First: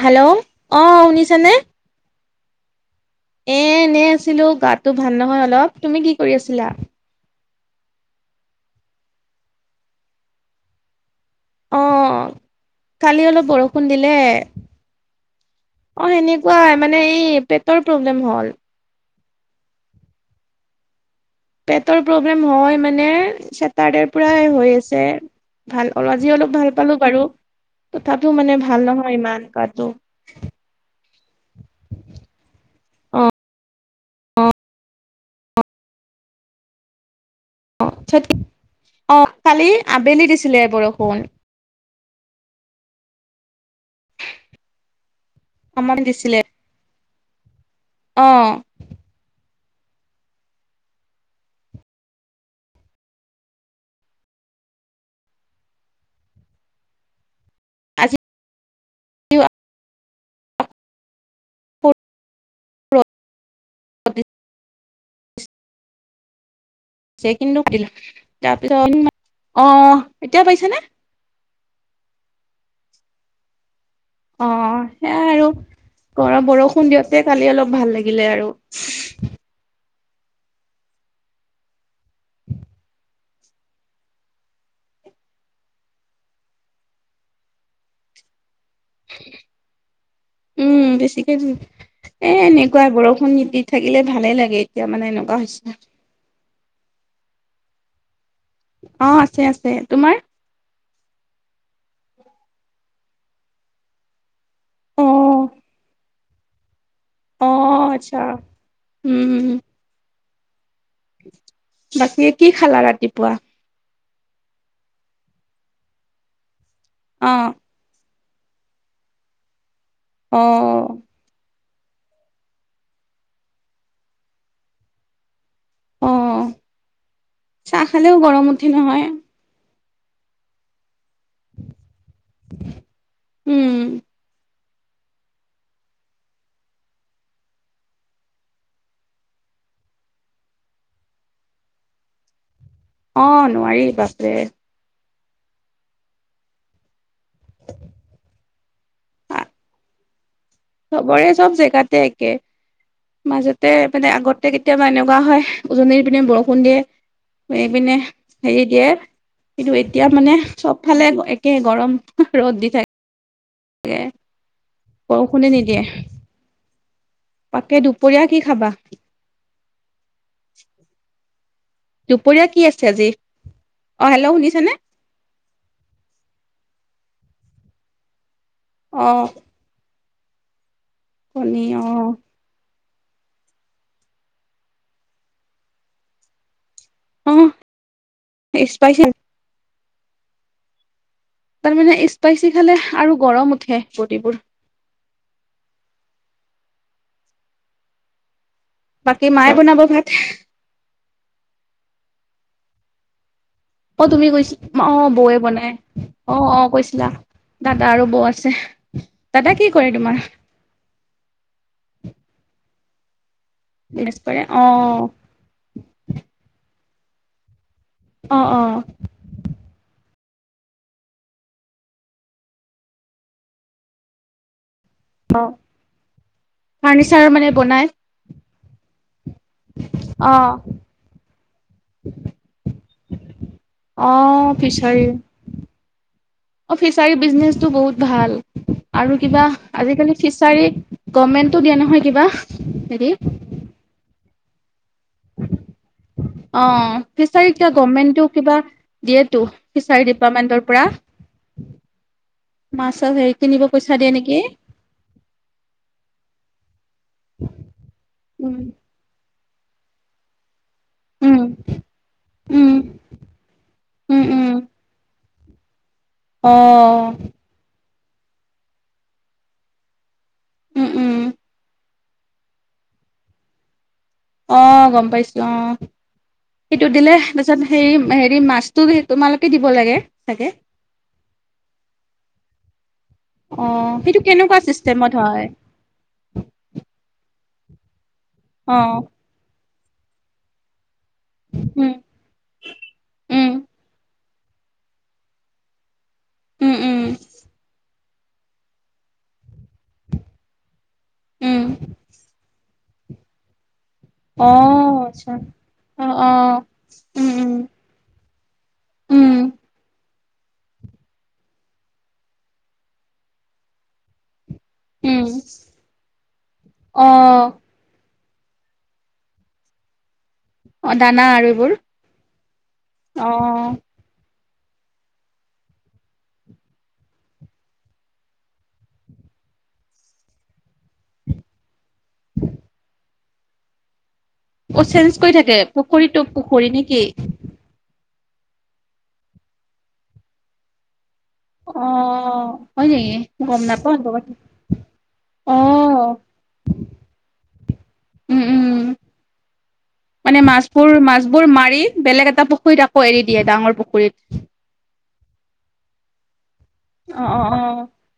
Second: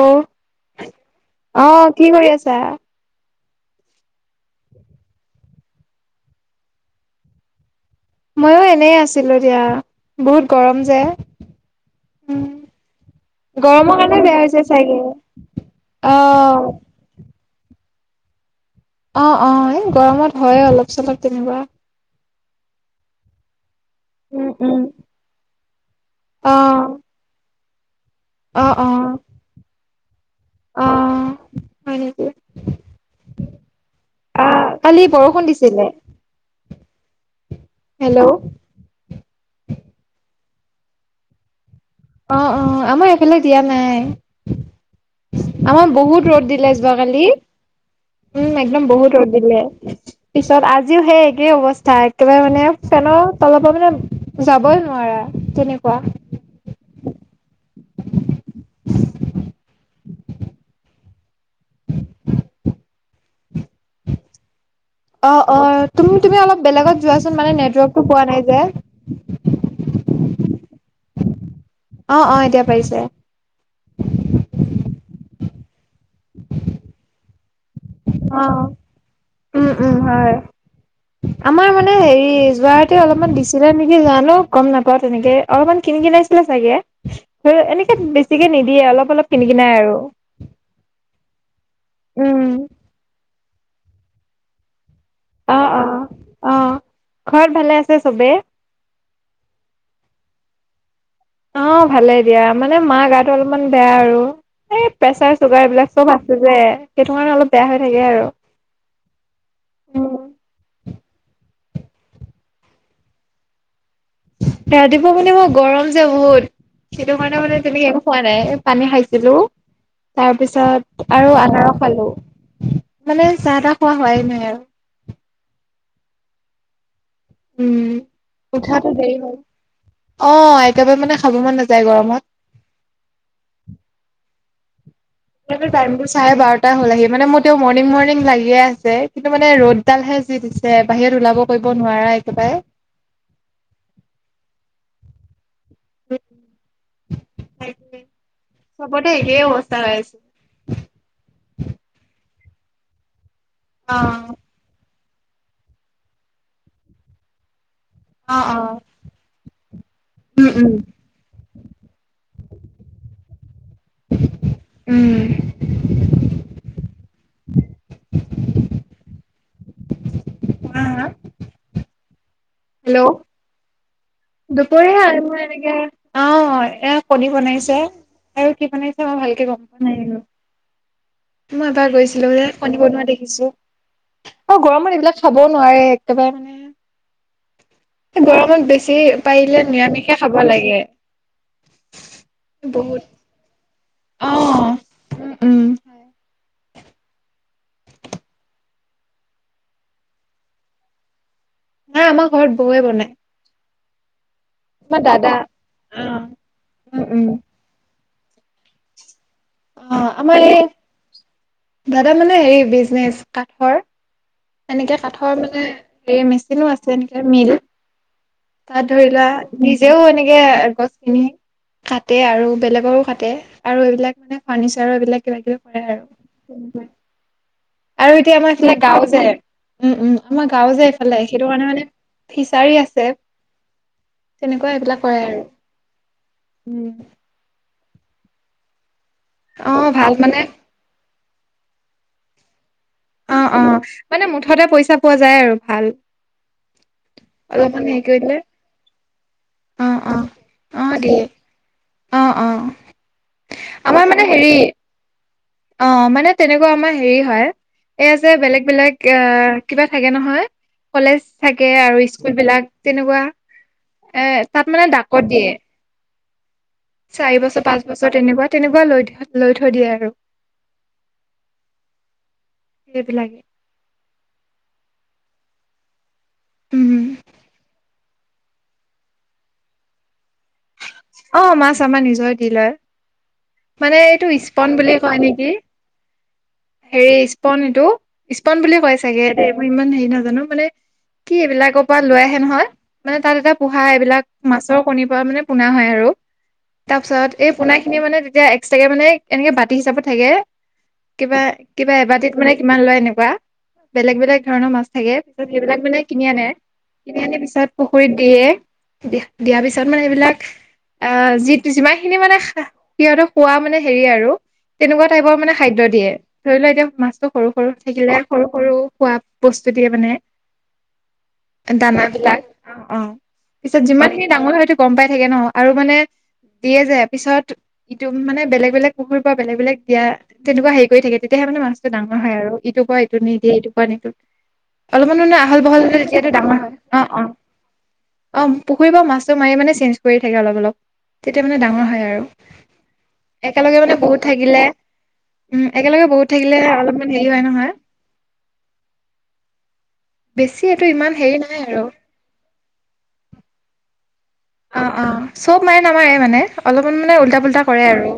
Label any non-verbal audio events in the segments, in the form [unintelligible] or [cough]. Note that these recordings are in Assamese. হেল্ল' অ শুনিছ নে চ [unintelligible] এ এনেই আছিলো গাটো ভাল নহয় অলপ তুমি কি কৰি আছিলা। ময়ো এনেই আছিলো দিয়া বহুত গৰম যে আহ উম কালি অলপ বৰষুণ গৰমৰ দিলে কাৰণে বেয়া হৈছে চাগে অ অ সেনেকুৱা মানে এই পেটৰ প্ৰব্লেম হ'ল অ অ গৰমত হয় অলপ চলপ তেনেকুৱা পেটৰ প্ৰব্লেম হয় মানে চেটাৰডেৰ পূ উম হৈ উম আছে ভাল আজি অলপ অ ভাল পালো বাৰু তথাপি মানে অ ভাল অ নহয় ইমান কটো অ হয় নেকি অ [unintelligible] অ আহ কালি বৰষুণ দিছিলে অ হেল্ল' অ কালি আবেলি দিছিলে বৰষুণ [unintelligible] অ অ আমাৰ একফেলগ দিয়া নাই আমাৰ বহুত ৰ'দ দিলে যাক [unintelligible] খালি অ উম একদম বহুত ৰ'দ দিলে [inaudible] পিছত আজিও সেই একেই অৱস্থা একেবাৰে মানে ফেনৰ তলৰ পৰা মানে যাবই নোৱাৰা [unintelligible] তেনেকুৱা আজি অ অ তুম তুমি অলপ বেলেগত যোৱাচোন মানে কিন্তু নেটৱৰ্কটো পোৱা নাই যে তাৰপিছত অ এতিয়া পাইছানে অ অ এতিয়া পাৰিছে অ সেয়াই আৰু গৰ বৰষুণ দিয়ওঁতে কালি অলপ ভাল লাগিলে অ আৰু উম উম হয় আমাৰ মানে হেৰি যুৱহাট অলপমান চা নেকি যোৱাানো গম নাপাও তেনেকে অলপমান কিনি কিনাইছিলে চাগে ধ এনেকে বেছিকে নিদি [unintelligible] দিয়ে অলপ অলপ কিনি কি নাই আৰু উম বেছিকে এ উম এনেকুৱাই বৰষুণ নিতি থাকিলে ভালে লাগে এতিয়া মানে এনেকুৱা অ হৈছে অ অ ঘৰত ভালে আছে চবে অ আছে আছে তোমাৰ অ ভালে দিয়া মানে মা গাটো অলপমান বেয়া আৰু এই অ প্ৰেচাৰ চুগাৰ এইবলিলাক চব আছে যে সেইটো অ আচ্ছা উম বাকী কি খালা ৰাতিপুৱা? ৰাতিপুৱা মানে মই গৰম যে বহুত সেইটো অ কাৰণে মানে তেনেকে খোৱা নাই পানী খাইছিলোঁ অ তাৰ পিছত আৰু আনাৰস খালোঁ মানে চাহ তাহ খোৱা হোৱাই নাই আৰু। অ চাহ উম খালেও গৰম উঠে নহয়। আহ একেবাৰে মানে খাব মন নাযায় উম গৰমত। টাইম বোৰ চাই বাৰটা হ'ল আহি মানে মোৰ তেওঁ মৰ্ণিং মণিং লাগিয়ে আছে কিন্তু মানে ৰ'দডাল হে। [unintelligible] পিছে দিছে বাহিৰত ওলাব কৰিব নোৱাৰা একেবাৰে। অ নোৱাৰি বাপৰে। চবতে একেই অৱস্থা হৈ আছে। চবৰে চব জেগাতে একে মাজতে মানে অ', আগতে কেতিয়াবা এ লগা হয় উজনিৰ পিনে বৰষুণ দিয়ে। পিনে অ', হেৰি অ', দিয়ে কিন্তু এতিয়া মানে উম, উম, চব ফালে একে গৰম ৰ'দ দি থাকে। উম, বৰষুণে নিদিয়ে। তাকে দুপৰীয়া কি খাবা? হা, হা, দুপৰীয়া কি আছে আজি? হেল্ল'। অ হেল্ল' শুনিছেনে দুপৰীয়া মই এনেকে অ এ কণী বনাইছে। আৰু কি অ বনাইছে মই ভালকে গম পোৱা নাই আৰু। কণী মই অ এবাৰ গৈছিলোঁ যে। কণী বনোৱা দেখিছোঁ অ গৰমত এইবিলাক খাবও নোৱাৰে একেবাৰে অ মানে। গৰমত বেছি স্পাইচি পাৰিলে নিৰামিষে খাব লাগে। তাৰমানে স্পাইচি খালে বহুত আৰু গৰম উঠে বডিবোৰ। উ উম। বাকী মায়ে বনাব ভাত? নাই আমাৰ ঘৰত বৌয়ে বনাই। অ তুমি কৈছিল অ আমাৰ দাদা বৌৱে বনাই অ অ উম, কৈছিলা উম, দাদা আৰু বৌ আ আছে। দাদা কি কৰে অ তোমাৰ আমাৰ এই দাদা মানে হেৰি বিজনেচ কাঠৰ। বিজনেছ কৰে অ এনেকে কাঠৰ মানে হে মেচিনো আছে এনেকে মিল। অ অ তাত ধৰি লোৱা নিজেও এনেকে গছখিনি কাটে আৰু বেলেগৰো কাটে আৰু এইবিলাক মানে ফানিচ এইবিলাক অ কিবা কিবি কৰে আৰু ফাৰ্ণিচাৰ মানে বনাই আৰু এতিয়া আমাৰ সেই গাওঁ যে উম উম অ আমাৰ গাঁও যে এইফালে সেইটো কাৰণে মানে ফিচাৰী আছে। অ তেনেকুৱা এইবিলাক ফিচাৰী কৰে আৰু অ উম ফিচাৰী বিজনেছটো বহুত। ভাল আৰু কিবা অ ভাল আজিকালি মানে ফিচাৰী গমেন্টো দিয়ে নহয় কিবা। হেৰি। অ অ মানে মুঠতে পইচা পোৱা যায় আৰু ভাল। অ। ফিচাৰী কা অলপমান হেৰি গমেন্টও কৰিলে কিবা দিয়েতো অ ফিচাৰী অ ডিপাৰ্টমেন্টৰ অ পৰা। দিয়ে অ অ মাছ চাছ হেৰি কিনিব পইচা আমাৰ দিয়ে মানে নেকি? হেৰি অ মানে তেনেকুৱা আমাৰ হেৰি হয় এইয়া যে উম বেলেগ বেলেগ আহ কিবা থাকে নহয়। কলেজ উম থাকে আৰু স্কুল বিলাক উম তেনেকুৱা এ তাত মানে ক'ত দিয়ে অহ গছৰ তেনেকুৱা তেনেকুৱা লৈ থৈ লৈ থৈ দিয়ে আৰু। উম উম সেইবিলাকে। অ গম পাইছো অ সিটো উম দিলে তাৰপিছত হেৰি হেৰি মাছতো তোমালোকে দিব লাগে চাগে? অ মাছ আমাৰ নিজৰ দিলাৰ। অ মানে সেইটো এইটো কেনেকুৱা স্পন বুলি চিষ্টেমত কয় হয় নেকি? হেৰি স্পন এইটো স্পন বুলিয়ে কয় অ', চাগে দে মই ইমান হেৰি নাজানো মানে কি এইবিলাকৰ উম, পৰা লৈ আহে নহয় মানে তাত উম, এটা পোহা এইবিলাক মাছৰ কণীৰ পৰা মানে পোনা হয় আৰু উম, তাৰ উম, পিছত এই পোনা খি মানে তেতিয়া এক্সটাকে কে মানে এনেকে বাতি হিচাপত থাকে কিবা উম, কিবা এবাতিত মানে কিমান লয় এনেকুৱা বেলেগ বেলেগ ধৰণৰ মাছ অ', থাকে আচ্ছা। পিছত সেইবিলাক মানে অ', কিনি আনে অ', কিনি উম, আনি উম, পিছত পুখুৰীত দিয়ে উম, দিয়াৰ পিছত মানে এইবিলাক অ যি যিমান খিনি মানে সিহঁতক খোৱা মানে হেৰি আৰু তেনেকুৱা উম, টাইপৰ মানে খাদ্য দিয়ে ধৰি লোৱা এতিয়া মাছতটো সৰু অ', সৰু থাকিলে সৰু সৰু খোৱা বস্তু দিয়ে মানে অ', দানা আৰু এইবোৰ দানা বিলাক অ অ', পিছত যিমানখিনি ডাঙৰ হয়তো গম পাই থাকে ন আৰু মানে দিয়ে যোয় পিছত ইটো মানে বেলেগ বেলেগ কুহুৰ পৰা বেলেগ বেলেগ দিয়া তেনেকুৱা হেৰি কৰি থাকে তেয়াহে মানে মাছটো ডাঙৰ হয় আৰু ইটো কোৱা এইটো নিদিয়ে এইটো কোৱা নিটো অ', চেঞ্জ অলপমান কৰি মানে থাকে আহল বহল পুখুৰীটো তেতিয়ো ডাঙৰ পুখুৰী হয় নেকি? অ অ অ পুখুৰী পৰা মাছটো মাৰি মানে চেঞ্জ কৰি থাকে অলপ অলপ তেতিয়া মানে ডাঙৰ হয় আৰু অ', হয় নেকি? গম একেলগে নাপাওঁ মানে বহুত থাকিলে উম একেলগে অ', বহুত থাকিলে অলপমান হেৰি হয় নহয় উম, উম, মানে বেছি এইটো মাছবোৰ ইমান হেৰি মাছবোৰ নাই মাৰি আৰু বেলেগ এটা পুখুৰীত আকৌ এৰি দিয়ে ডাঙৰ পুখুৰী পুখুৰিত অ অ চব মায়ে নামাৰে মানে অলপমান মানে অ', উল্টা অ', পুল্টা অ', কৰে আৰু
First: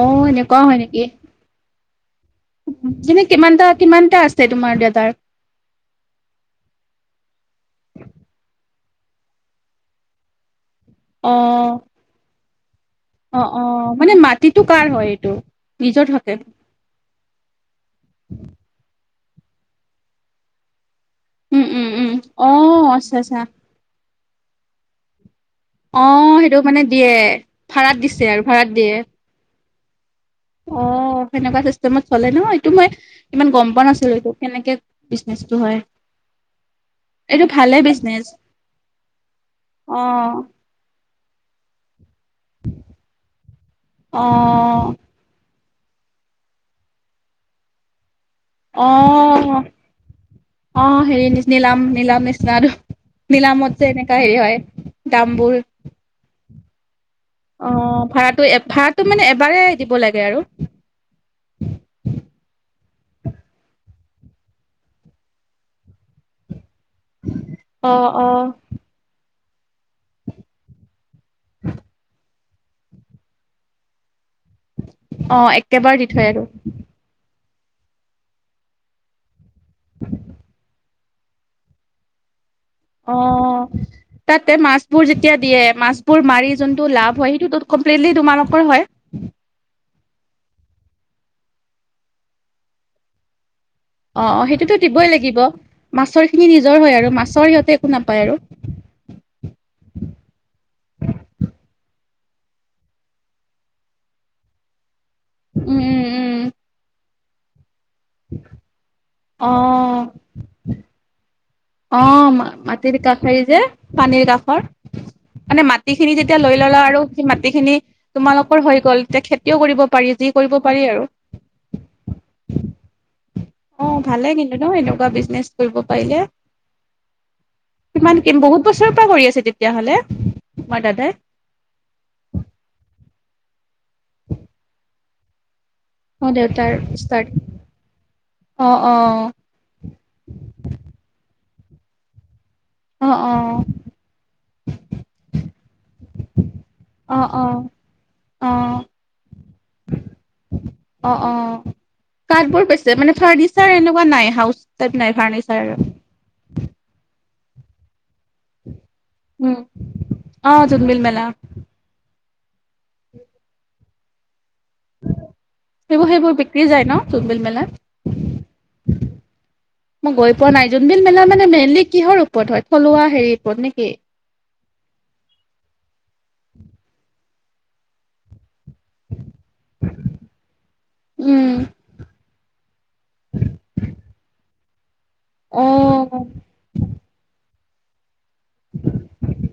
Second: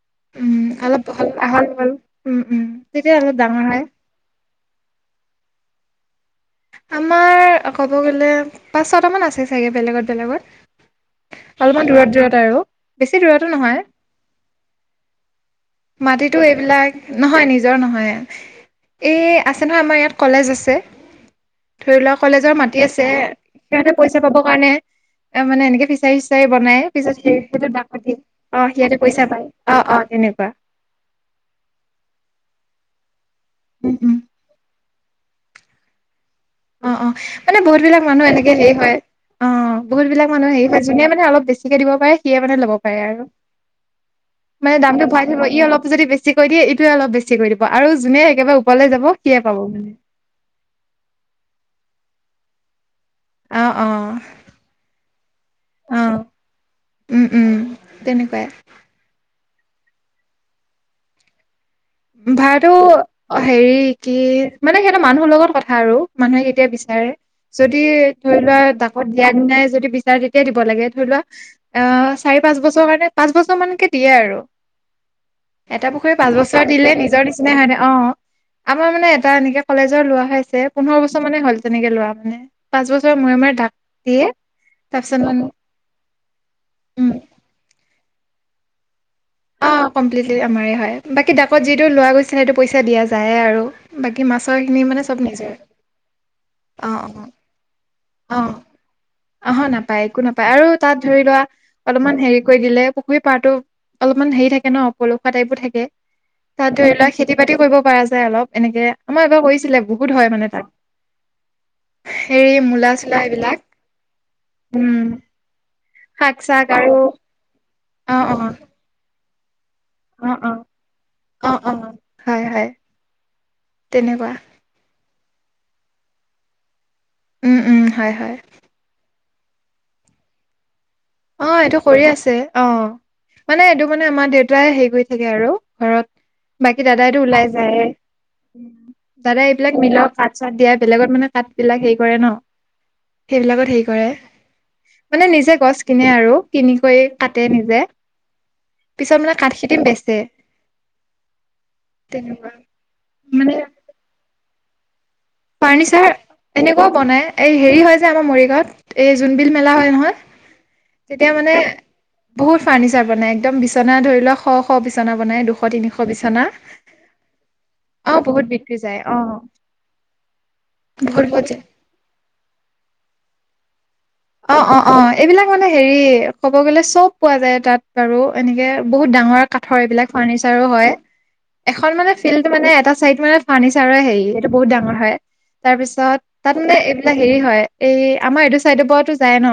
অ উম, এনেকুৱা হয় নেকি অলপ হ'ল আহল বহল উম, উম, তেতিয়া এনে অলপ ডাঙৰ কিমানটা হয়। কিমানটা আছে তোমাৰ দেউতাৰ? [unintelligible] আমাৰ ক'ব গ'লে পাঁচ ছটামান আছে চাগে বেলেগত বেলেগত। অ', অলপমান দূৰত দূৰত আৰু। বেছি অ দূৰাৰতো অ নহয়। মানে মাটিটো কাৰ হয় এইটো নিজৰ থাকে মাটিতো এইবিলাক নহয় নিজ নহয় নহয় এই আছে নহয় আমাৰ ইয়াত কলেজ আছে। উম উম ধৰি উম লোৱা অ কলেজৰ মাটি আছে আচ্ছা আচ্ছা সিহঁতে পইচা পাবৰ কাৰণে অ মানে এনেকে অ ফিচাৰি চিচাৰি সেইটো মানে বনাই দিয়ে পিছত ভাড়াত সিহঁতে দিছে আৰু অ ভাড়াত দিয়ে সিহঁতে পইচা পায় অ অ। তেনেকুৱা অ সেনেকুৱা চিষ্টেমত চলে ন এইটো মই ইমান গম পোৱা উম, নাছিলো উম। এইটো কেনেকে বিজনেচটো হয়। অ অ এইটো মানে ভালে বহুত বিলাক মানুহ বিজনেচ এনেকে হেৰি হয় অ অ বহুত বিলিলাক মানুহ হেৰি হয় যোনে মানে অলপ বেছিকে দিব পাৰে সিয় মানে ল'ব পাৰে আৰু। অ মানে দাম টো ভৰাই থব ই অলপ যদি বেছি কৰি দিয়ে এইটোৱে অলপ বেছি কৰি দিব আৰু যোনে একেবাৰে অ ওপৰলৈ যাব সিয়ে পাব মানে অ হেৰি নিচিনিলাম নিলাম নিচিনা আৰু অ নিলামত অ যে এনেকা হেৰি হয় দামবোৰ। অ উম উম অ তেনেকুৱাই ভাৰাটো ভাড়াটো মানে এবাৰে দিব লাগে আৰু ভাড়াটো হেৰি কি মানে সিহতৰ মানুহৰ লগত কথা আৰু মানুহে কেতিয়া বিচ বিচাৰে যদি অ অ ধৰি লোৱা ডাকত দিয়া দিনাই যদি বিচাৰে তেতিয়াাই দিব লাগে ধৰি লোৱা অ চাৰি পাঁচ বছৰ কাৰণে পাঁচ বছৰ মানকে দিয়ে আৰু। অ এটা একেবাৰে দি পুখুৰী থয় পাঁচ আৰু। বছৰ দিলে নিজৰ নিচিনা হয় ন অ আমাৰ মানে এটা এনেকে কলেজৰ লোৱা হৈ আছে। পোন্ধৰ বছৰ মানে হ'ল তেনেকে লোৱা মানে পাঁচ অ বছৰ মূৰে মূৰে দাক তাতে মাছবোৰ যেতিয়া দিয়ে মাছ বোৰ মাৰি যোনটো উম, লাভ হয় সেইটো তত কমপ্লিটলি তোমালোক কৰ হয়? অ কম্লিটলি আমাৰ হয় বাকী ডাকত যিটো লোৱা গৈছিলে সেইটো পইচা দিয়া যায় আৰু। বাকী অ অ সেইটোতো মাছৰখিনি মানে দিবই চব লাগিব নিজৰ মাছৰ খিনি নিজৰ হয় আৰু অ', মাছৰ সিহঁতে একো নাপায় আৰু অ অ নাপায় একো নাপায় আৰু তাত ধৰি লোৱা অলপমান হেৰি কৰি দিলে পুখুৰী পাৰতো অলপমান হেৰি থাকে ন [unintelligible] পলুৱা টাইপো উম থাকে উম তাত ধৰি লোৱা খেতি বাতি কৰিব পৰা যায় অলপ এনেকে আমাৰ এবাৰ উম অ কৰিছিলে বহুত হয় মানে তাত অ হেৰি মূলা মতিৰি ক চোলা হেৰি এইবিলাক যে পানীৰ কাষৰ উম মানে মাটি খিনি শাক যেতিয়া লৈ চাক ললা আৰু সেই মাটিখিনি অ অ তোমালোকৰ হৈ গ'ল তেখেত কিয় কৰিব পাৰি যি অ অ কৰিব পাৰি অ অ হয় হয় আৰু। অ ভালে তেনেকুৱা কিন্তু ন এনেকুৱা বিজনেচ কৰিব পাৰিলে। উম উম হয় কিমান কি হয় বহুত বছৰৰ পৰা কৰি আছে তেতিয়াহলে তোমাৰ দাদাই অ এইটো কৰি আছে অ মানে এইটো মানে আমাৰ দেউতাই হেৰি কৰি থাকে আৰু। ঘৰত অ দেউতাৰ বাকী দাদাইটো ষ্টাৰ্ট ওলাই যায়ে। অ অ দাদা এইবিলাক মিলত কাঠ চাত দিয়াই বেলেগত মানে হাত বিলাক হে কৰে ন অ', অ', সেইবিলাকত হে কৰে মানে নিজে গছ কিনে আৰু কিনি কৰি অ', কাটে অ', নিজে অ', পিছত মানে কাঠখিনি বেচে। অ অ তেনেকুৱা কাঠ বোৰ কৈছে মানে ফাৰ্নিচাৰ এনেকুৱা নাই হ ফাৰ্ণিচাৰ এনেকুৱাও বনাই এই হেৰি হয় আমাৰ মৰিগাঁৱত এই জোনবিল মেলা হয় নহয়। জুনবিল মেল তেতিয়া মানে বহুত ফাৰ্ণিচাৰ বনাই একদম বিচনা ধৰি লোৱা শ শ বিছনা বনাই দুশ তিনিশ সেইবোৰ সেইবোৰ বিছনা বিক্ৰী যায় ন জোনবিল মেলাত অ বহুত বিক্ৰী যায় অ। মই গৈ পোৱা নাই জোনবিল মেলা বহুত বহুত মানে যায় মলি কিহৰ ওপৰত হয় থলুৱা হেৰিৰ ওপৰত নেকি। অ অ অ এইবিলাক মানে হেৰি কব গ'লে চব পোৱা যায় তাত বাৰু এনেকে [unintelligible] বহুত ডাঙৰ কাঠৰ এইবিলাক ফাৰ্ণিচাৰো হয় উম, এখন মানে ফিল্ডটো মানে এটা চাইড মানে ফাৰ্নিচাৰ হেৰি এইটো বহুত ডাঙৰ হয় তাৰ পিছত অ', তাত মানে এইবিলাক হেৰি হয় এই আমাৰ এইটো চাইড পৰত যাই ন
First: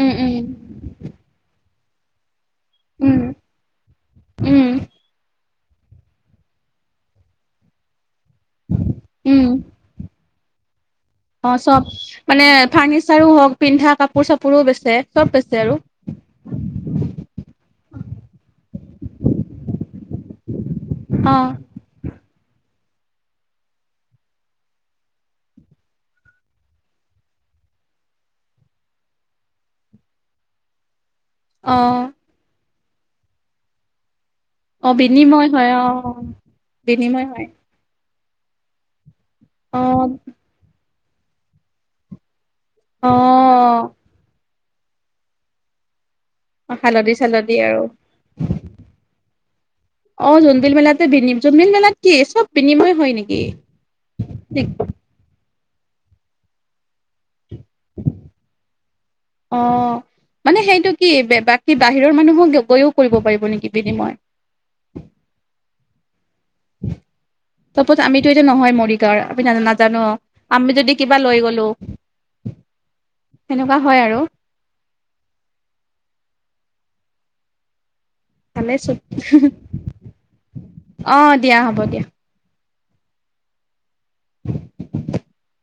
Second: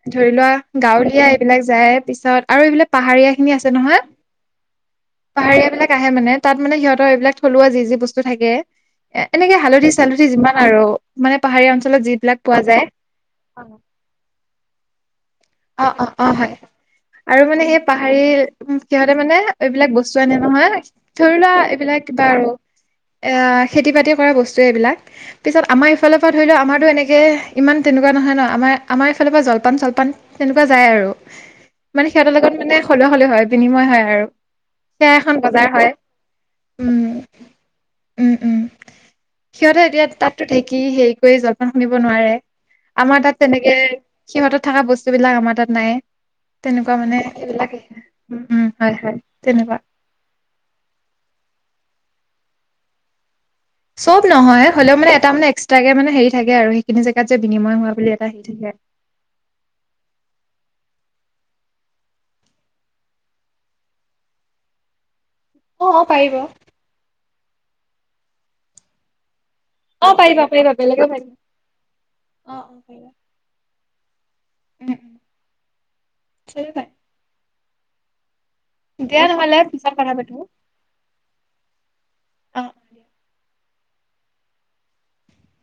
উম, ধৰি উম, লোৱা গাঁৱলীয়া এইবিলাক যায় পিছত আৰু এইবিলাক উম, পাহাৰীয়া খিনি আছে নহয় উম, পাহাৰীয়া বিিলাক আহে মানে তাত মানে সিহঁতৰ এইবিলাক থলুৱা যি যি বস্তু থাকে এ উম, এনেকে হালধি চালধ [unintelligible] যিমান আৰু মানে অ পাহাৰীয়া চব অঞ্চলত যিবিলাক মানে পোৱা যায় ফাৰ্নিচাৰো হওক পিন্ধা কাপোৰ চাপোৰোও বেছে চব [unintelligible] অ অ অ হয় আৰু মানে সেই পাহাৰী সিহঁতে মানে এইবিলাক বস্তু জানে নহয় ধৰি অ', লোৱা এইবিলাক কিবা আৰু [inaudible] এ খেতি বাতি কৰা বস্তু এইবিলাক পিছত আমাৰ ইফালৰ পৰা ধৰি লও আমাৰতো এনেকে ইমান তেনেকুৱা নহয় নহ আমাৰ আমাৰ এইফালৰ পৰা জলপান চলপান তেনেকুৱা যায় আৰু অ', মানে সিহঁতৰ লগত মানে সলুৱ হলে হয় বিনিময় হয় আৰু অ', [unintelligible] সেয়া এখন বিনিময় বজাৰ হয় অ', বিনিময় হয় উম উম উম সিহঁতে অ', এতিয়া তাততো ঢেঁকী হেৰি কৰি জলপান শুনিব নোৱাৰে আমাৰ তাত তেনেকে অ' সিহঁতত থকা বস্তু বিলাক আমাৰ তাত নাই অ তেনেকুৱা হালধি মানে চালধি সেইবিলাক আৰু উম উম হয় হয় তেনেকুৱা অ জুনবিল মেলাতে ভন্ম [unintelligible] জুনবিল মেলাট কি সব বিনিময় হয় নেকি চব নহয় হলেও মানে এটা মানে এক্সট্ৰাকে মানে হেৰি থাকে আৰু সেইখিনি জেগাত [unintelligible] যে বিনিময় হোৱা বুলি এটা আহি থাকে অ' মানে সেইটো কি বাকী বাহিৰৰ মানুহক গৈও কৰিব পাৰিব নেকি বিনিময় [unintelligible] অঁঁ পাৰিব তাৰপত আমিতো এতিয়া নহয় মৰিগাঁৱৰ নাজানো অ পাৰিবা পাৰিবা আমি যদি বেলেগেও কিবা পাৰিব লৈ অ গলোনে বা হয় আৰু উম [unintelligible] ভালেচোন দিয়া নহলে পিছত কথা পাতিম অ' দিয়া হ'ব দিয়া। অহ [unintelligible]